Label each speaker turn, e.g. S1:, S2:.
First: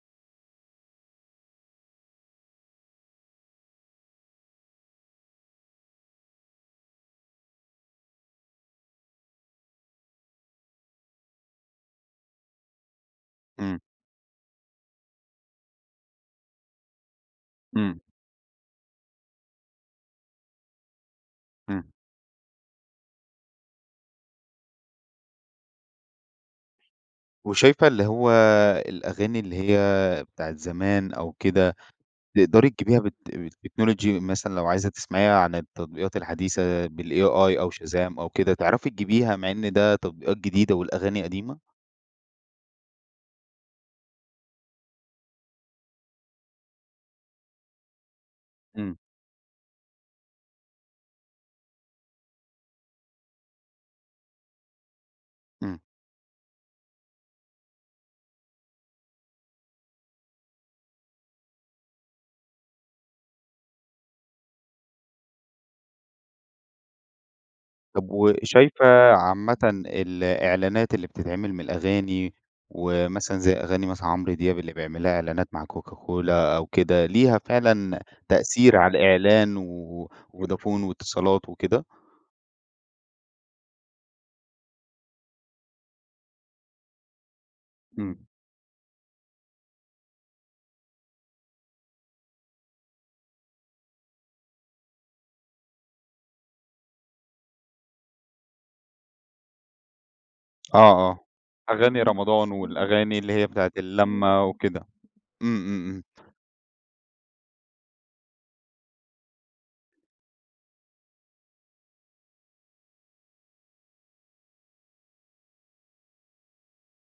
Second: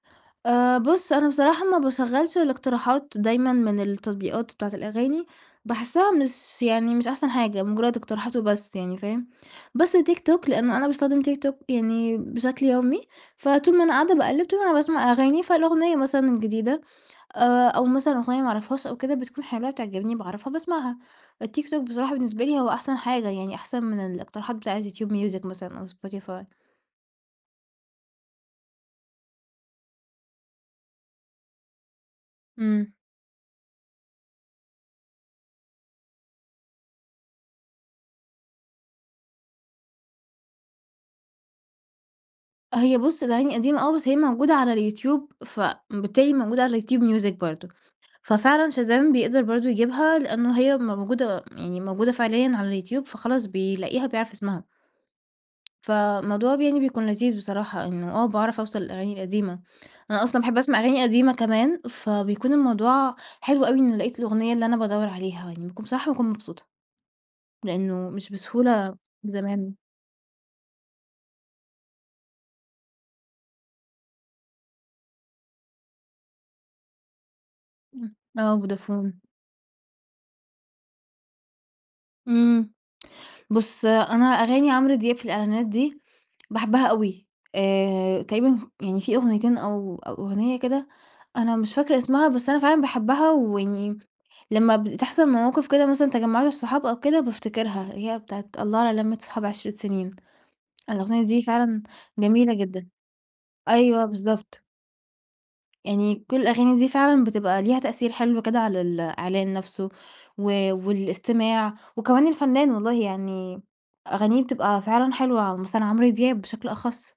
S1: آآ, بُص أنا بصراحة ما باشغّلش الاقتراحات دايمًا من التطبيقات بتاعة الأغاني، باحسّها مش يعني مش أحسن حاجة، مجرَّد اقتراحات وبس يعني فاهم، بس TikTok لأنّه أنا باستخدم TikTok يعني بشكل يومي، فطول
S2: إمم.
S1: ما أنا قاعدة باقلِّب طول ما أنا باسمع أغاني، فالأغنية مثلًا الجديدة آآ، أو
S2: إمم.
S1: مثلًا أغنية ما أعرفهاش أو كده بتكون حلوة بتعجبني، باعرفها، باسمعها، الTikTok
S2: إمم.
S1: بصراحة بالنسبة لي هو أحسن حاجة، يعني أحسن من الاقتراحات بتاعة الYoutube Music مثلًا أو Spotify.
S2: وشايفة اللي هو الأغاني اللي هي بتاعة زمان أو كده، تقدري
S1: امم.
S2: تجيبيها بال بالTechnology مثلًا لو عايزة تسمعيها عن التطبيقات الحديثة بالAi أو Shazam أو كده، تعرفي تجيبيها مع إن ده تطبيقات جديدة والأغاني قديمة؟
S1: هي بُص الأغاني قديمة آه، بس هي موجودة على الYoutube فبالتالي موجودة على الYoutube Music برضه، ففعلًا
S2: إمم.
S1: Shazam بيقدر برضه يجيبها، لأنّه هي موجودة يعني موجودة فعليًا على الYoutube فخلاص بيلاقيها بيعرف اسمها.
S2: إمم.
S1: فموضوع ب يعني بيكون لذيذ بصراحة، إنّه آه باعرف أوصل للأغاني القديمة، أنا أصلًا باحب أسمع أغاني قديمة كمان، فبيكون الموضوع حلو أوي إنّه لقيت الأغنية اللي أنا بادوَّر عليها يعني، باكون بصراحة باكون مبسوطة، لأنه
S2: طب
S1: مش
S2: و شايفة
S1: بسهولة
S2: عامةً
S1: زمان.
S2: ال الإعلانات اللي بتتعمل من الأغاني، ومثلًا زي أغاني مثلًا عمرو دياب اللي بيعمل لها إعلانات مع كوكا كولا أو كده، ليها فعلًا
S1: امم، آه،
S2: تأثير على
S1: فودافون.
S2: الإعلان، وفودافون واتصالات وكده؟
S1: امم، بُص أنا أغاني عمرو دياب في الإعلانات دي، باحبَّها أوي، آآ،
S2: إمم.
S1: تقريبًا يعني في أغنيتين أو أو أغنية كده أنا مش فاكرة اسمها بس أنا فعلًا باحبَّها، ويعني لمَّا بتحصل مواقف كده مثلًا تجمعات الصحاب أو كده بافتكرها، هي بتاعة الله على لمة صحاب عِشرة سنين،
S2: آه، آه،
S1: الأغنية دي فعلًا
S2: أغاني رمضان،
S1: جميلة جدًا،
S2: والأغاني اللي هي بتاعة
S1: أيوه
S2: اللمَّة
S1: بالضبط.
S2: وكده، إمم إمم إمم.
S1: يعني كل الأغاني دي فعلًا بتبقى ليها تأثير حلو كده على ال الإعلان نفسه، و والاستماع وكمان الفنّان والله، يعني أغانيه بتبقى فعلًا حلوة، مثلًا عمرو دياب بشكل أخص.